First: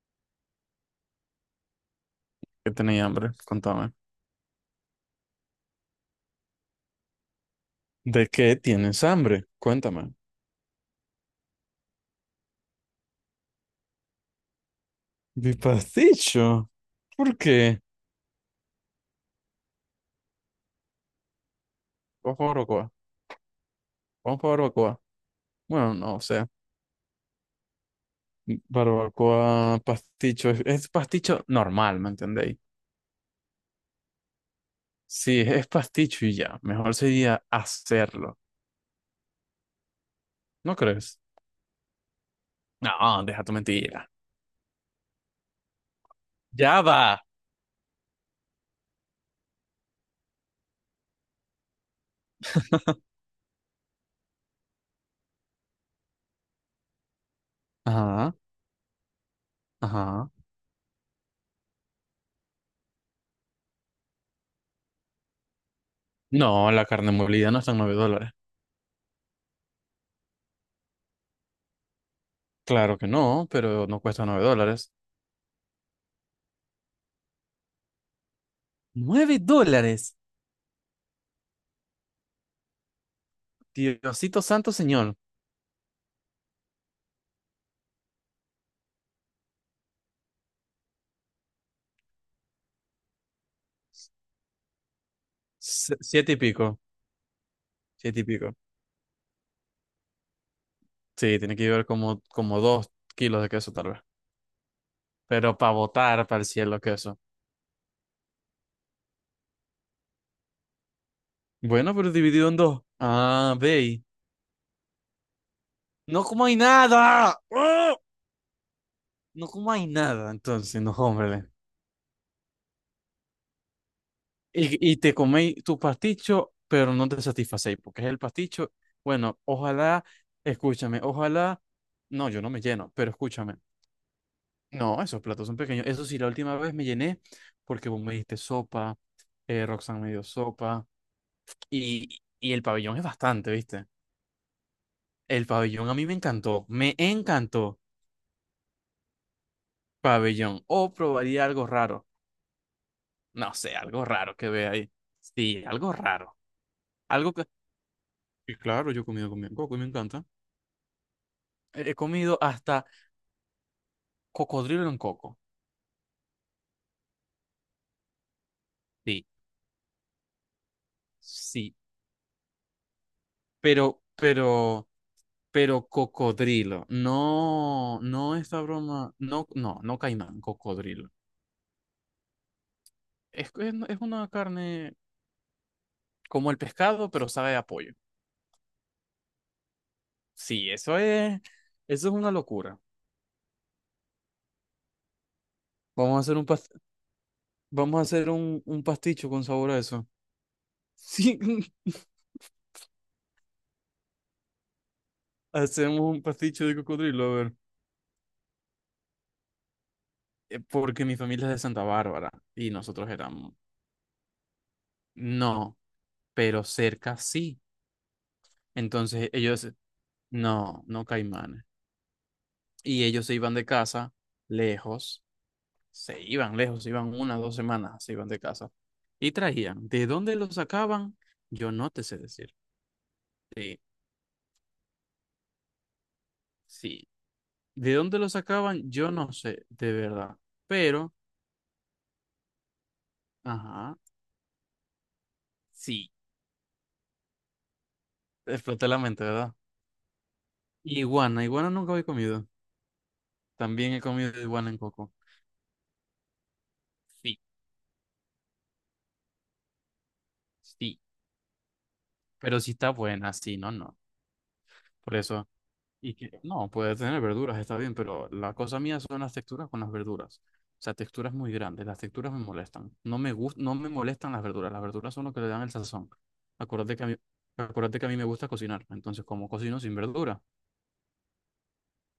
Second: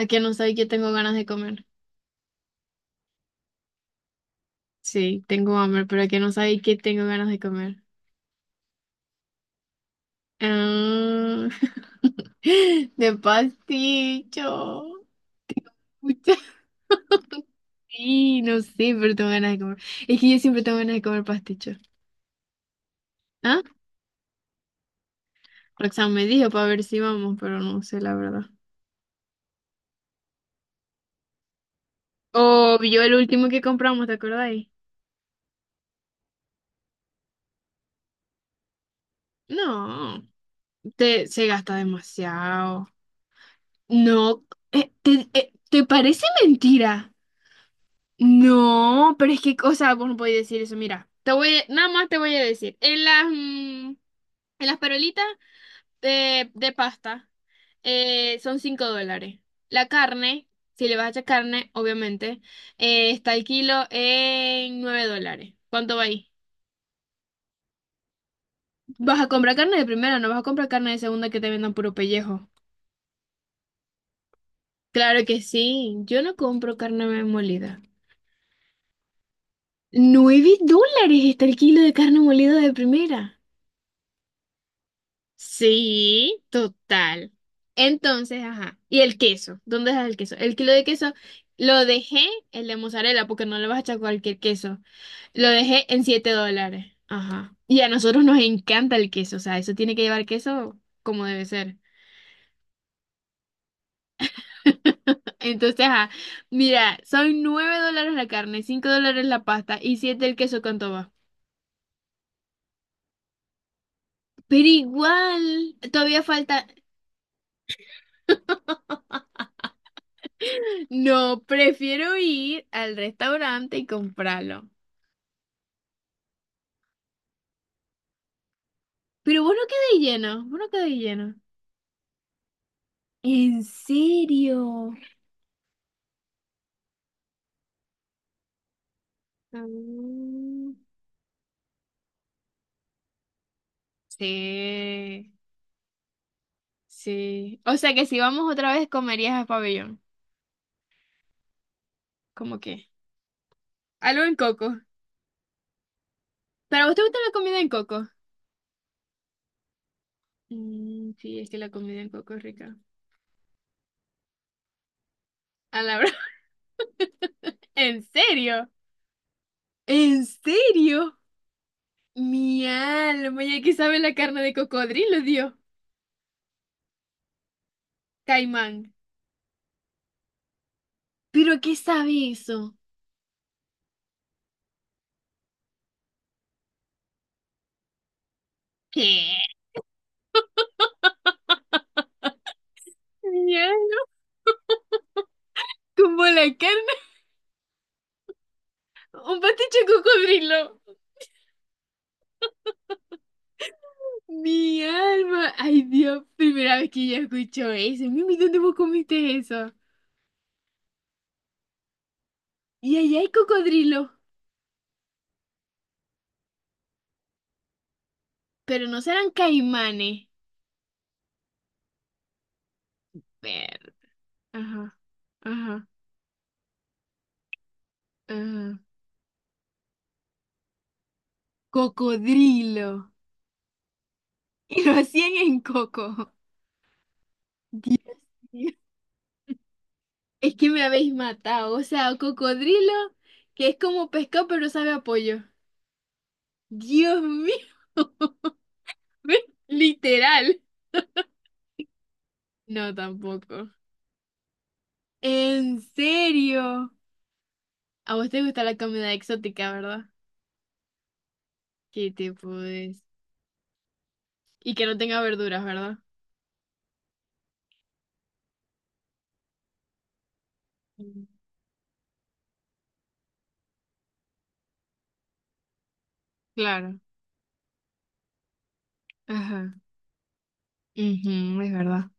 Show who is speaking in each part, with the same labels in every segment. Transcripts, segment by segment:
Speaker 1: ¿A que no sabéis que tengo ganas de comer?
Speaker 2: ¿Que tenéis hambre? Contame.
Speaker 1: Sí, tengo hambre, pero ¿a que no sabéis que tengo ganas de comer?
Speaker 2: ¿De qué tienes hambre? Cuéntame.
Speaker 1: Ah, de pasticho.
Speaker 2: Mi
Speaker 1: Pucha,
Speaker 2: pasticho. ¿Por qué?
Speaker 1: sí, no sé, pero tengo ganas de comer. Es que yo siempre tengo ganas de comer pasticho.
Speaker 2: Vamos por barbacoa.
Speaker 1: ¿Ah?
Speaker 2: Vamos por barbacoa. Bueno,
Speaker 1: Roxanne
Speaker 2: no, o
Speaker 1: me
Speaker 2: sea,
Speaker 1: dijo para ver si vamos, pero no sé la verdad.
Speaker 2: barbacoa, pasticho. Es pasticho normal, ¿me entendéis?
Speaker 1: O yo el último que compramos, ¿te acordáis?
Speaker 2: Sí, es pasticho y ya. Mejor sería hacerlo.
Speaker 1: No,
Speaker 2: ¿No crees?
Speaker 1: se gasta demasiado.
Speaker 2: No, deja tu mentira.
Speaker 1: No, ¿te parece
Speaker 2: Ya
Speaker 1: mentira?
Speaker 2: va.
Speaker 1: No, pero es que, o sea, vos no podés decir eso. Mira, nada más te voy a decir. En las perolitas de pasta
Speaker 2: Ajá,
Speaker 1: son $5. La
Speaker 2: ajá.
Speaker 1: carne, si le vas a echar carne, obviamente, está el kilo en $9. ¿Cuánto va ahí?
Speaker 2: No, la carne molida no está en $9.
Speaker 1: ¿Vas a comprar carne de primera? ¿No vas a comprar carne de segunda que te vendan puro pellejo?
Speaker 2: Claro que no, pero no cuesta $9.
Speaker 1: Claro que sí. Yo no compro carne molida.
Speaker 2: ¿Nueve dólares?
Speaker 1: $9 está el kilo de carne molida de primera.
Speaker 2: Diosito santo señor.
Speaker 1: Sí, total. Entonces, ajá. ¿Y el queso? ¿Dónde dejas el queso? El kilo de queso lo dejé, el de mozzarella, porque no le vas a echar cualquier queso. Lo dejé en 7
Speaker 2: Siete y pico.
Speaker 1: dólares. Ajá. Y a
Speaker 2: Siete
Speaker 1: nosotros
Speaker 2: y
Speaker 1: nos
Speaker 2: pico.
Speaker 1: encanta el queso, o sea, eso tiene que llevar queso como
Speaker 2: Sí,
Speaker 1: debe
Speaker 2: tiene que
Speaker 1: ser.
Speaker 2: llevar como 2 kilos de queso, tal vez. Pero para
Speaker 1: Entonces, ajá.
Speaker 2: botar para el cielo
Speaker 1: Mira,
Speaker 2: queso.
Speaker 1: son $9 la carne, $5 la pasta y siete el queso, ¿cuánto va?
Speaker 2: Bueno, pero dividido en dos. Ah, ve, ahí.
Speaker 1: Pero igual, todavía
Speaker 2: No como
Speaker 1: falta.
Speaker 2: hay nada. ¡Ah! No como hay nada, entonces, no,
Speaker 1: No,
Speaker 2: hombre.
Speaker 1: prefiero ir al restaurante y comprarlo.
Speaker 2: Y te coméis tu pasticho, pero no te satisfacéis, porque es el pasticho. Bueno,
Speaker 1: Pero vos no quedé
Speaker 2: ojalá,
Speaker 1: lleno, vos no quedé
Speaker 2: escúchame,
Speaker 1: lleno.
Speaker 2: ojalá. No, yo no me lleno, pero escúchame.
Speaker 1: ¿En serio?
Speaker 2: No, esos platos son pequeños. Eso sí, la última vez me llené porque vos me diste sopa, Roxanne me dio
Speaker 1: Mm.
Speaker 2: sopa y el pabellón es bastante, ¿viste?
Speaker 1: Sí,
Speaker 2: El pabellón a mí me encantó, me
Speaker 1: sí. O
Speaker 2: encantó.
Speaker 1: sea que si vamos otra vez comerías a pabellón.
Speaker 2: Pabellón, o probaría algo raro.
Speaker 1: ¿Cómo qué?
Speaker 2: No sé, algo
Speaker 1: Algo en
Speaker 2: raro que vea
Speaker 1: coco.
Speaker 2: ahí. Sí, algo raro.
Speaker 1: ¿Pero a vos te gusta la
Speaker 2: Algo que...
Speaker 1: comida en coco?
Speaker 2: Y claro, yo he comido con coco y me encanta.
Speaker 1: Mm, sí, es que la
Speaker 2: He
Speaker 1: comida en coco
Speaker 2: comido
Speaker 1: es rica.
Speaker 2: hasta cocodrilo en coco.
Speaker 1: A la broma. ¿En serio?
Speaker 2: Sí,
Speaker 1: ¿En serio?
Speaker 2: sí.
Speaker 1: Mi alma, ¿y a qué sabe
Speaker 2: Pero,
Speaker 1: la carne de
Speaker 2: pero...
Speaker 1: cocodrilo, Dios?
Speaker 2: pero cocodrilo. No, no esta
Speaker 1: Caimán.
Speaker 2: broma. No, no, no caimán, cocodrilo.
Speaker 1: ¿Pero a qué sabe eso?
Speaker 2: Es una carne como el pescado, pero sabe a pollo.
Speaker 1: ¿Qué?
Speaker 2: Sí, eso es una locura.
Speaker 1: Mi alma,
Speaker 2: Vamos a
Speaker 1: como
Speaker 2: hacer
Speaker 1: la
Speaker 2: un pas-
Speaker 1: carne.
Speaker 2: vamos a hacer un pasticho
Speaker 1: Un
Speaker 2: con sabor a
Speaker 1: pasticho de
Speaker 2: eso.
Speaker 1: cocodrilo.
Speaker 2: Sí,
Speaker 1: Mi alma. Ay,
Speaker 2: hacemos un
Speaker 1: Dios,
Speaker 2: pasticho
Speaker 1: primera
Speaker 2: de
Speaker 1: vez que yo
Speaker 2: cocodrilo, a ver.
Speaker 1: escucho eso. Mimi, ¿dónde vos comiste eso?
Speaker 2: Porque mi familia es de Santa Bárbara y
Speaker 1: Y
Speaker 2: nosotros
Speaker 1: allá hay
Speaker 2: éramos.
Speaker 1: cocodrilo.
Speaker 2: No, pero cerca sí.
Speaker 1: Pero no serán
Speaker 2: Entonces ellos,
Speaker 1: caimanes.
Speaker 2: no, no caimanes y ellos se iban de
Speaker 1: Ver.
Speaker 2: casa
Speaker 1: Ajá,
Speaker 2: lejos,
Speaker 1: ajá,
Speaker 2: lejos, se iban una, dos semanas, se iban de casa
Speaker 1: ajá.
Speaker 2: y traían. ¿De dónde lo sacaban? Yo no te sé decir.
Speaker 1: Cocodrilo.
Speaker 2: Sí,
Speaker 1: Y lo hacían en coco.
Speaker 2: sí. ¿De
Speaker 1: Dios
Speaker 2: dónde lo
Speaker 1: mío.
Speaker 2: sacaban? Yo no sé, de verdad.
Speaker 1: Es que me habéis
Speaker 2: Pero,
Speaker 1: matado. O sea, cocodrilo, que es
Speaker 2: ajá,
Speaker 1: como pescado, pero sabe a pollo.
Speaker 2: sí,
Speaker 1: Dios mío.
Speaker 2: exploté la mente, ¿verdad?
Speaker 1: Literal.
Speaker 2: Iguana, iguana nunca había comido.
Speaker 1: No, tampoco.
Speaker 2: También he comido iguana en coco.
Speaker 1: ¿En serio?
Speaker 2: Sí,
Speaker 1: A vos te gusta la comida exótica, ¿verdad?
Speaker 2: sí,
Speaker 1: ¿Qué te
Speaker 2: pero si está
Speaker 1: puedes?
Speaker 2: buena, sí, no, no.
Speaker 1: Y que no
Speaker 2: Por
Speaker 1: tenga
Speaker 2: eso.
Speaker 1: verduras, ¿verdad?
Speaker 2: Y que no, puede tener verduras, está bien, pero la cosa mía son las texturas con las verduras. O sea,
Speaker 1: Mm.
Speaker 2: texturas muy grandes, las texturas me molestan. No me no me molestan las verduras son lo que le dan el sazón. Acuérdate
Speaker 1: Claro.
Speaker 2: que a mí, acuérdate que a mí me gusta cocinar, entonces como
Speaker 1: Ajá.
Speaker 2: cocino sin verdura.
Speaker 1: Ujú, es verdad.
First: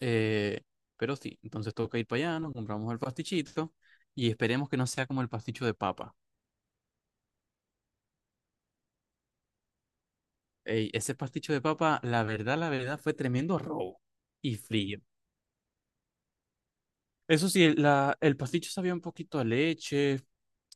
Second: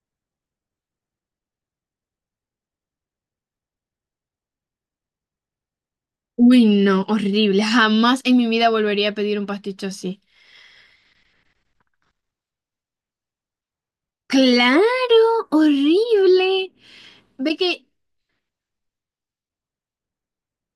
Speaker 2: Eh, pero sí, entonces toca ir para allá, nos compramos el pastichito y esperemos que no sea como el pasticho de papa.
Speaker 1: Uy, no, horrible. Jamás en mi vida volvería a pedir un pasticho así.
Speaker 2: Ey, ese pasticho de papa, la verdad, fue tremendo robo y frío.
Speaker 1: Claro, horrible.
Speaker 2: Eso
Speaker 1: Ve
Speaker 2: sí,
Speaker 1: que
Speaker 2: el, la, el pasticho sabía un poquito a leche.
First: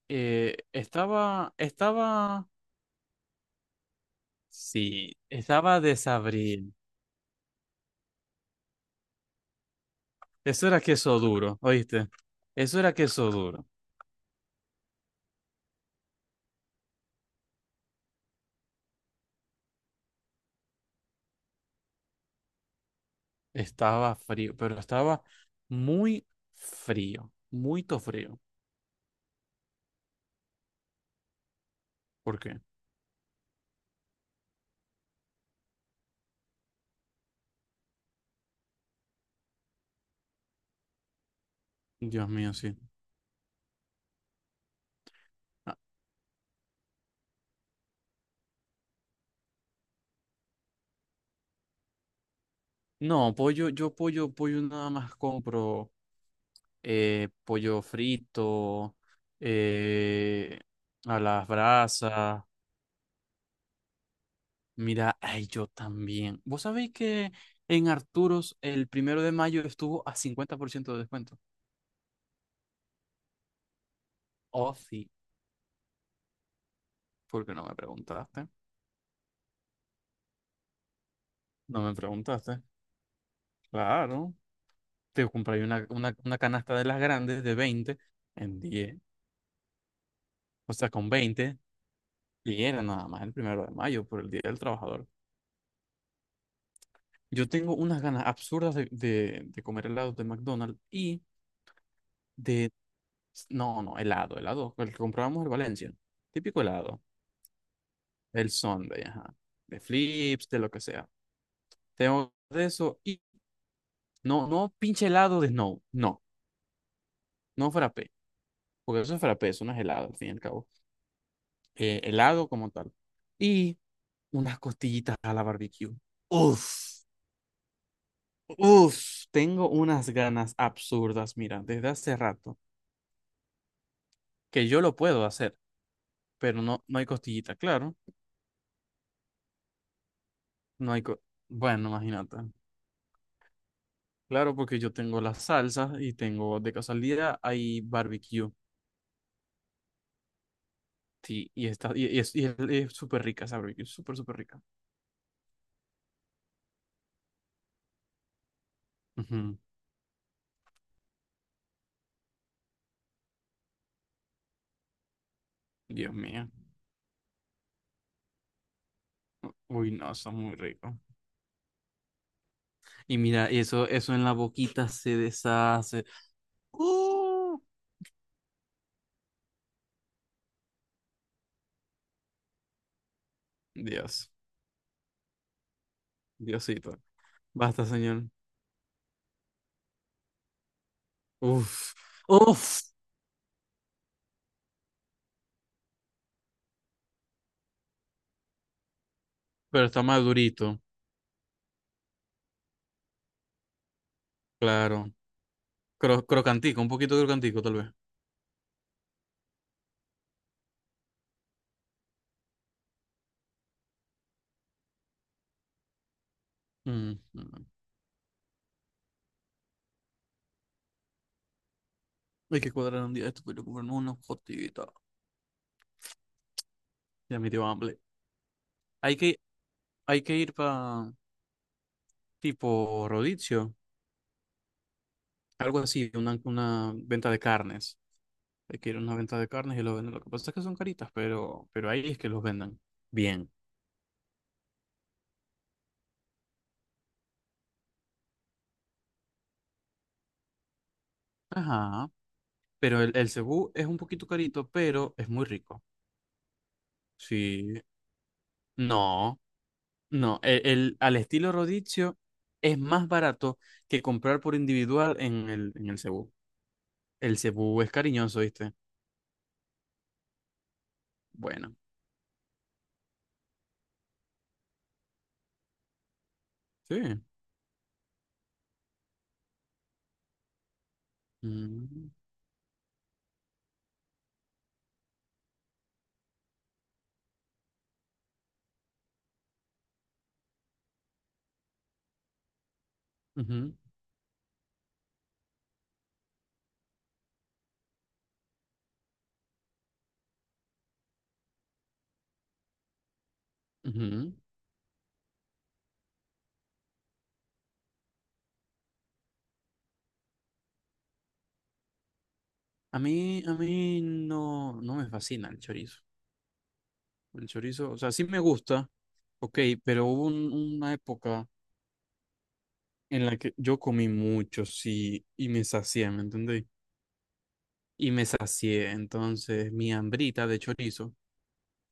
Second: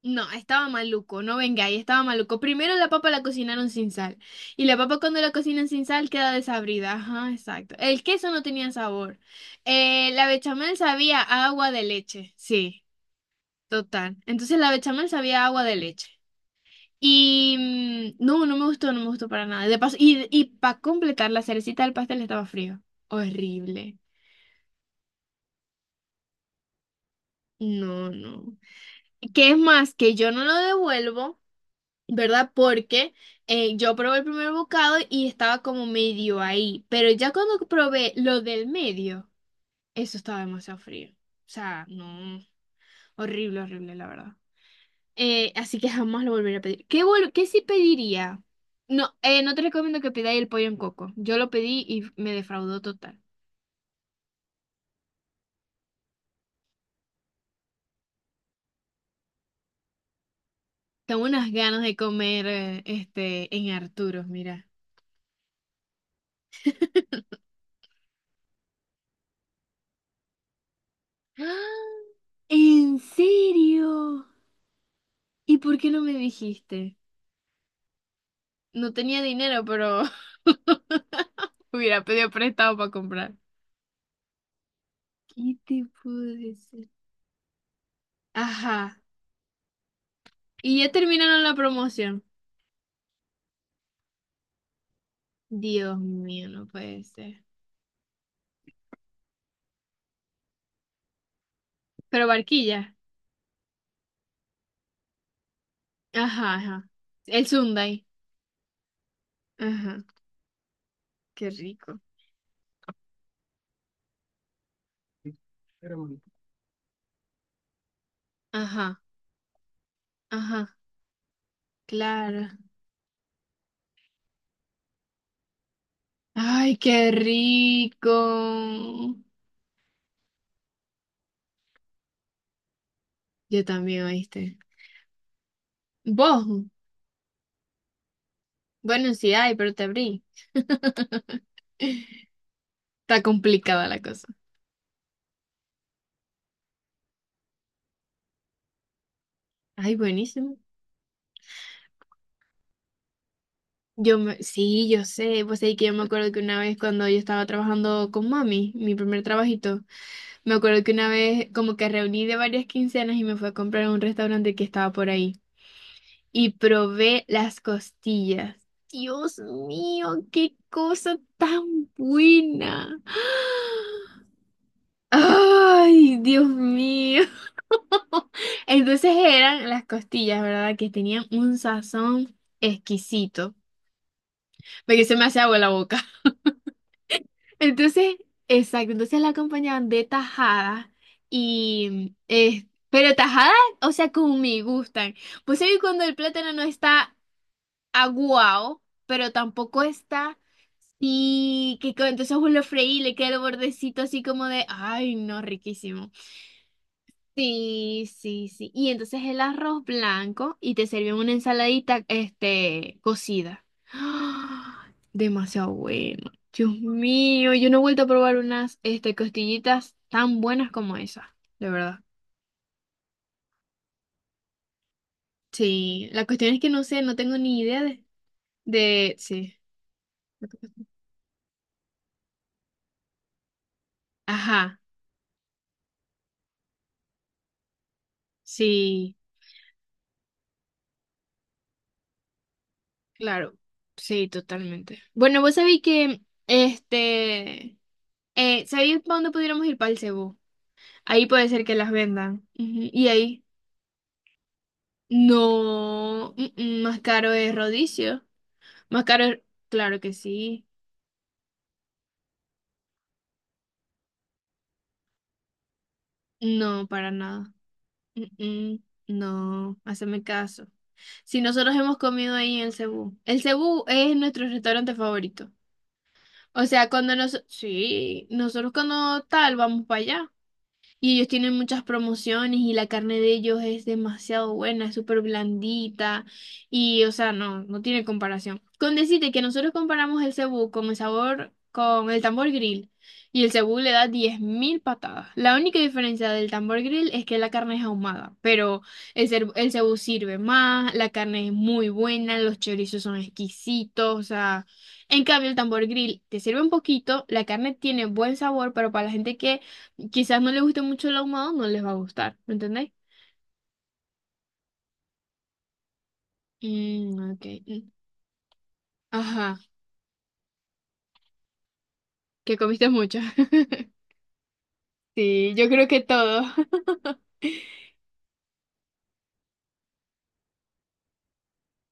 Speaker 1: No,
Speaker 2: Eh,
Speaker 1: estaba maluco, no
Speaker 2: estaba,
Speaker 1: venga ahí, estaba maluco.
Speaker 2: estaba,
Speaker 1: Primero la papa la cocinaron sin sal. Y la papa
Speaker 2: sí,
Speaker 1: cuando la cocinan
Speaker 2: estaba
Speaker 1: sin sal queda
Speaker 2: desabrido.
Speaker 1: desabrida. Ajá, exacto. El queso no tenía sabor. La
Speaker 2: Eso
Speaker 1: bechamel
Speaker 2: era queso
Speaker 1: sabía a
Speaker 2: duro,
Speaker 1: agua de
Speaker 2: ¿oíste?
Speaker 1: leche.
Speaker 2: Eso
Speaker 1: Sí,
Speaker 2: era queso duro.
Speaker 1: total. Entonces la bechamel sabía a agua de leche. Y no, no me gustó, no me gustó para nada. De paso, y para completar, la cerecita del pastel estaba frío. Horrible.
Speaker 2: Estaba frío, pero estaba muy frío, muy to
Speaker 1: No,
Speaker 2: frío.
Speaker 1: no. ¿Qué es más? Que yo no lo devuelvo,
Speaker 2: ¿Por
Speaker 1: ¿verdad?
Speaker 2: qué?
Speaker 1: Porque yo probé el primer bocado y estaba como medio ahí, pero ya cuando probé lo del medio, eso estaba demasiado frío. O sea,
Speaker 2: Dios
Speaker 1: no,
Speaker 2: mío, sí.
Speaker 1: horrible, horrible, la verdad.
Speaker 2: Ah,
Speaker 1: Así que jamás lo volveré a pedir. ¿Qué sí pediría? No, no te recomiendo que pidáis el pollo en coco. Yo lo pedí y me defraudó total.
Speaker 2: no, pollo, yo pollo nada más compro pollo frito, eh, a
Speaker 1: Tengo
Speaker 2: las
Speaker 1: unas ganas de
Speaker 2: brasas.
Speaker 1: comer en Arturos, mira.
Speaker 2: Mira, ay, yo también. ¿Vos sabéis que en Arturos el 1 de mayo estuvo a 50% de descuento?
Speaker 1: ¡Ah! ¿En serio?
Speaker 2: Oh, sí.
Speaker 1: ¿Y por qué no me dijiste?
Speaker 2: ¿Por qué no me preguntaste?
Speaker 1: No tenía dinero, pero
Speaker 2: No me
Speaker 1: Hubiera pedido
Speaker 2: preguntaste.
Speaker 1: prestado para comprar.
Speaker 2: Claro. Te
Speaker 1: ¿Qué
Speaker 2: compré
Speaker 1: te
Speaker 2: una, una,
Speaker 1: puedo
Speaker 2: una canasta de
Speaker 1: decir?
Speaker 2: las grandes de 20 en
Speaker 1: Ajá.
Speaker 2: 10. O
Speaker 1: Y
Speaker 2: sea,
Speaker 1: ya
Speaker 2: con
Speaker 1: terminaron la
Speaker 2: 20.
Speaker 1: promoción.
Speaker 2: Y era nada más el 1 de mayo por el Día del Trabajador.
Speaker 1: Dios mío, no puede ser.
Speaker 2: Yo tengo unas ganas absurdas de, de comer helados de McDonald's y
Speaker 1: Pero
Speaker 2: de...
Speaker 1: Barquilla.
Speaker 2: No, no, helado, helado. El que comprábamos en Valencia.
Speaker 1: Ajá,
Speaker 2: Típico
Speaker 1: ajá.
Speaker 2: helado.
Speaker 1: El Sundae.
Speaker 2: El Sunday, ajá. De
Speaker 1: Ajá.
Speaker 2: flips, de lo que sea.
Speaker 1: Qué rico.
Speaker 2: Tengo de eso y no, no pinche helado de snow.
Speaker 1: Bueno.
Speaker 2: No, no frappé.
Speaker 1: Ajá,
Speaker 2: Porque eso es frappé, eso no es helado, al fin y al cabo.
Speaker 1: ajá. Claro.
Speaker 2: Helado como tal. Y unas costillitas a la barbecue.
Speaker 1: Ay,
Speaker 2: Uf,
Speaker 1: qué rico.
Speaker 2: uf, tengo unas ganas absurdas, mira, desde hace rato,
Speaker 1: Yo también, ¿oíste?
Speaker 2: que yo lo puedo hacer,
Speaker 1: Vos.
Speaker 2: pero no, no hay costillita, claro.
Speaker 1: Bueno, sí hay, pero te abrí.
Speaker 2: No hay bueno, imagínate.
Speaker 1: Está complicada la cosa.
Speaker 2: Claro, porque yo tengo las salsas y tengo de casualidad hay barbecue.
Speaker 1: Ay, buenísimo.
Speaker 2: Sí, y, está, y es y es- y es súper rica esa barbecue, súper, súper rica.
Speaker 1: Sí, yo sé, pues ahí que yo me acuerdo que una vez cuando yo estaba trabajando con mami, mi primer
Speaker 2: Ujú.
Speaker 1: trabajito, me acuerdo que una vez como que reuní de varias quincenas y me fui a comprar a un restaurante que estaba por ahí
Speaker 2: Dios mío.
Speaker 1: y probé las costillas. Dios
Speaker 2: Uy, no,
Speaker 1: mío,
Speaker 2: está muy
Speaker 1: qué
Speaker 2: rico.
Speaker 1: cosa tan buena.
Speaker 2: Y mira, eso en la boquita se deshace.
Speaker 1: Ay, Dios mío.
Speaker 2: ¡Uh!
Speaker 1: Entonces eran las costillas, ¿verdad? Que tenían un sazón exquisito,
Speaker 2: Dios,
Speaker 1: porque se me hace agua la boca.
Speaker 2: Diosito. Basta,
Speaker 1: Entonces,
Speaker 2: señor.
Speaker 1: exacto, entonces la acompañaban de tajada
Speaker 2: Uf,
Speaker 1: y
Speaker 2: uf.
Speaker 1: pero tajada, o sea, como me gustan. Pues ahí cuando el plátano no está aguado, pero tampoco
Speaker 2: Pero está más
Speaker 1: está
Speaker 2: durito,
Speaker 1: entonces vos lo freí y le queda el bordecito así como de,
Speaker 2: claro.
Speaker 1: ay, no, riquísimo.
Speaker 2: Crocantico, un poquito crocantico, tal vez.
Speaker 1: Sí, sí, sí. Y entonces el arroz blanco y te sirven una ensaladita, cocida. ¡Ah! Demasiado bueno. Dios
Speaker 2: Ujú.
Speaker 1: mío, yo no he vuelto a probar unas, costillitas tan buenas como esas, de verdad.
Speaker 2: Hay que cuadrar un día esto, pero comprarnos una gotitas.
Speaker 1: Sí, la cuestión es que no sé, no tengo
Speaker 2: Ya me
Speaker 1: ni
Speaker 2: dio
Speaker 1: idea
Speaker 2: hambre.
Speaker 1: de,
Speaker 2: Hay que,
Speaker 1: sí.
Speaker 2: hay que ir para tipo Rodicio.
Speaker 1: Ajá,
Speaker 2: Algo así, una venta de carnes. Hay que ir a
Speaker 1: sí,
Speaker 2: una venta de carnes y lo venden. Lo que pasa es que son caritas, pero ahí es que los vendan. Bien.
Speaker 1: claro, sí, totalmente. Bueno, vos sabéis que, este, ¿sabéis para dónde pudiéramos ir para el cebú? Ahí puede ser que las
Speaker 2: Ajá.
Speaker 1: vendan. Ujú,
Speaker 2: Pero
Speaker 1: y
Speaker 2: el
Speaker 1: ahí
Speaker 2: cebú es un poquito carito, pero es muy rico.
Speaker 1: no, más caro es
Speaker 2: Sí.
Speaker 1: Rodicio. Más caro es,
Speaker 2: No,
Speaker 1: claro que
Speaker 2: no. El,
Speaker 1: sí.
Speaker 2: el- al estilo rodicio es más barato que comprar por individual en el cebú.
Speaker 1: No, para
Speaker 2: El
Speaker 1: nada.
Speaker 2: cebú es
Speaker 1: Mm,
Speaker 2: cariñoso, ¿viste?
Speaker 1: mm, No, haceme caso. Si nosotros
Speaker 2: Bueno.
Speaker 1: hemos comido ahí en el Cebú. El Cebú es nuestro restaurante favorito. O sea,
Speaker 2: Sí.
Speaker 1: sí, nosotros cuando tal vamos para allá. Y ellos tienen muchas
Speaker 2: Mm,
Speaker 1: promociones y la carne de ellos es demasiado buena, es súper blandita y, o sea, no, no tiene comparación. Con decirte que nosotros comparamos el cebú con el sabor, con el tambor grill y el
Speaker 2: ujú,
Speaker 1: cebú le da 10.000 patadas. La única diferencia del tambor grill es que la carne es ahumada, pero el cebú sirve más, la carne es muy buena, los chorizos son exquisitos, o
Speaker 2: ujú.
Speaker 1: sea... En cambio, el tambor grill te sirve un poquito, la carne tiene buen sabor, pero para la gente que quizás no les guste mucho el ahumado, no les va a gustar, ¿me entendéis?
Speaker 2: A mí no, no me fascina el chorizo.
Speaker 1: Mm, ok.
Speaker 2: El
Speaker 1: Mm.
Speaker 2: chorizo, o sea, sí me gusta,
Speaker 1: Ajá,
Speaker 2: ok, pero hubo una época
Speaker 1: que comiste mucho.
Speaker 2: en la que yo comí mucho, sí, y
Speaker 1: Sí,
Speaker 2: me
Speaker 1: yo creo que
Speaker 2: sacié, ¿me
Speaker 1: todo.
Speaker 2: entendéis? Y me sacié, entonces mi hambrita de chorizo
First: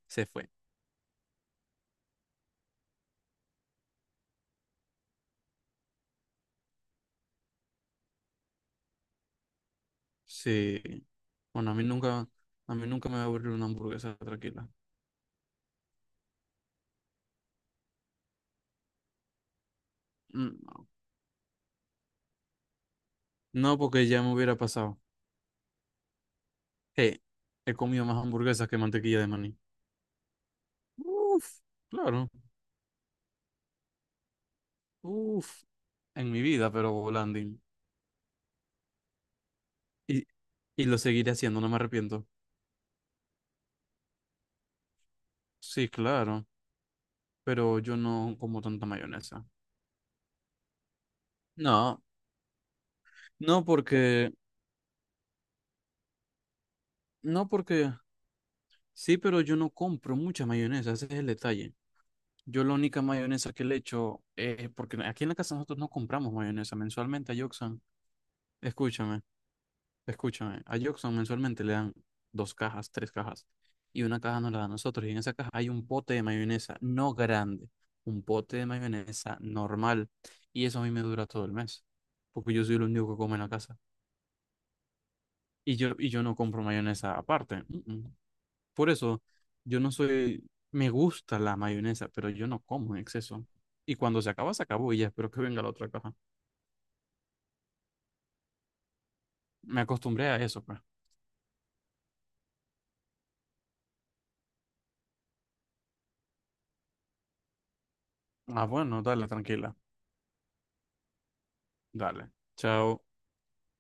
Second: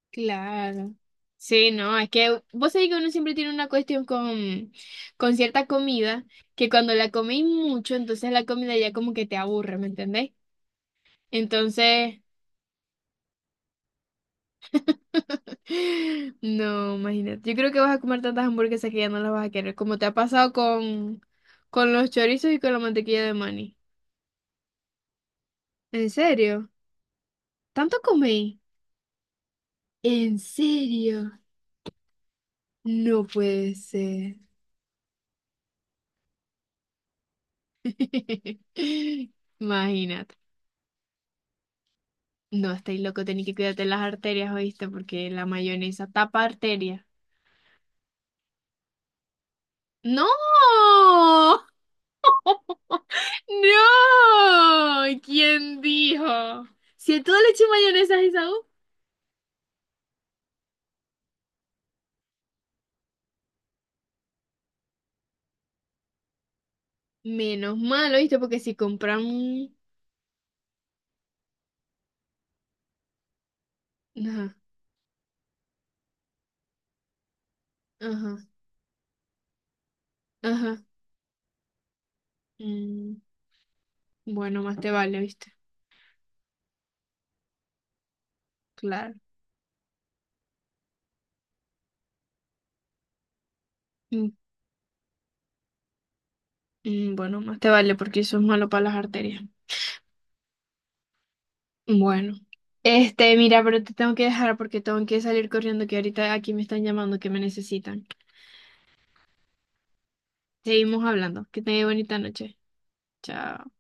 Speaker 2: se fue.
Speaker 1: Claro. Sí, no, es que vos sabés que uno siempre tiene una cuestión con cierta comida, que cuando la coméis mucho, entonces la comida ya como que te aburre, ¿me entendéis?
Speaker 2: Sí. Bueno, a mí
Speaker 1: Entonces,
Speaker 2: nunca, a mí nunca me va a aburrir una hamburguesa tranquila.
Speaker 1: no, imagínate. Yo creo que vas a comer tantas hamburguesas que ya no las vas a querer, como te ha pasado
Speaker 2: Mm, no,
Speaker 1: con los chorizos y con la mantequilla de maní.
Speaker 2: no, porque ya me hubiera pasado.
Speaker 1: ¿En serio?
Speaker 2: Eh, he
Speaker 1: ¿Tanto
Speaker 2: comido más
Speaker 1: comí?
Speaker 2: hamburguesas que mantequilla de maní.
Speaker 1: ¿En serio?
Speaker 2: Uf, claro,
Speaker 1: No puede ser.
Speaker 2: uf, en mi vida, pero volandín. Y,
Speaker 1: Imagínate.
Speaker 2: y lo seguiré haciendo, no me arrepiento.
Speaker 1: No, estáis loco, tenéis que cuidarte las arterias, ¿oíste? Porque la
Speaker 2: Sí,
Speaker 1: mayonesa tapa
Speaker 2: claro,
Speaker 1: arterias.
Speaker 2: pero yo no como tanta mayonesa.
Speaker 1: ¡No!
Speaker 2: No, no porque,
Speaker 1: ¡No! ¿Quién dijo? Si a todo
Speaker 2: no
Speaker 1: le eché
Speaker 2: porque,
Speaker 1: mayonesa a Isaú,
Speaker 2: sí, pero yo no compro mucha mayonesa, ese es el detalle. Yo la única mayonesa que le echo es porque aquí en la casa nosotros no compramos mayonesa mensualmente a
Speaker 1: menos
Speaker 2: Yoxan.
Speaker 1: mal, ¿oíste? Porque si
Speaker 2: Escúchame,
Speaker 1: compran...
Speaker 2: escúchame, a Yoxan mensualmente le dan 2 cajas, 3 cajas y una caja nos
Speaker 1: Ajá,
Speaker 2: la dan a nosotros y en esa caja hay un pote de mayonesa, no grande, un
Speaker 1: ajá,
Speaker 2: pote de mayonesa normal y
Speaker 1: ajá.
Speaker 2: eso a mí me dura todo el mes porque yo soy el único
Speaker 1: Mm,
Speaker 2: que come en la casa.
Speaker 1: bueno, más te vale, ¿oíste?
Speaker 2: Y yo no compro mayonesa aparte. Mm, mm. Por
Speaker 1: Claro.
Speaker 2: eso, yo no soy, me gusta la mayonesa, pero yo no como en exceso. Y cuando
Speaker 1: Mm,
Speaker 2: se acaba, se acabó y ya espero que venga la otra caja.
Speaker 1: bueno, más te vale porque eso es malo para las arterias.
Speaker 2: Me acostumbré a eso, pues.
Speaker 1: Bueno, mira, pero te tengo que dejar porque tengo que salir corriendo, que ahorita aquí me están llamando, que me necesitan.
Speaker 2: Ah, bueno, dale, tranquila.
Speaker 1: Seguimos hablando. Que tengas bonita
Speaker 2: Dale.
Speaker 1: noche.
Speaker 2: Chao.
Speaker 1: Chao.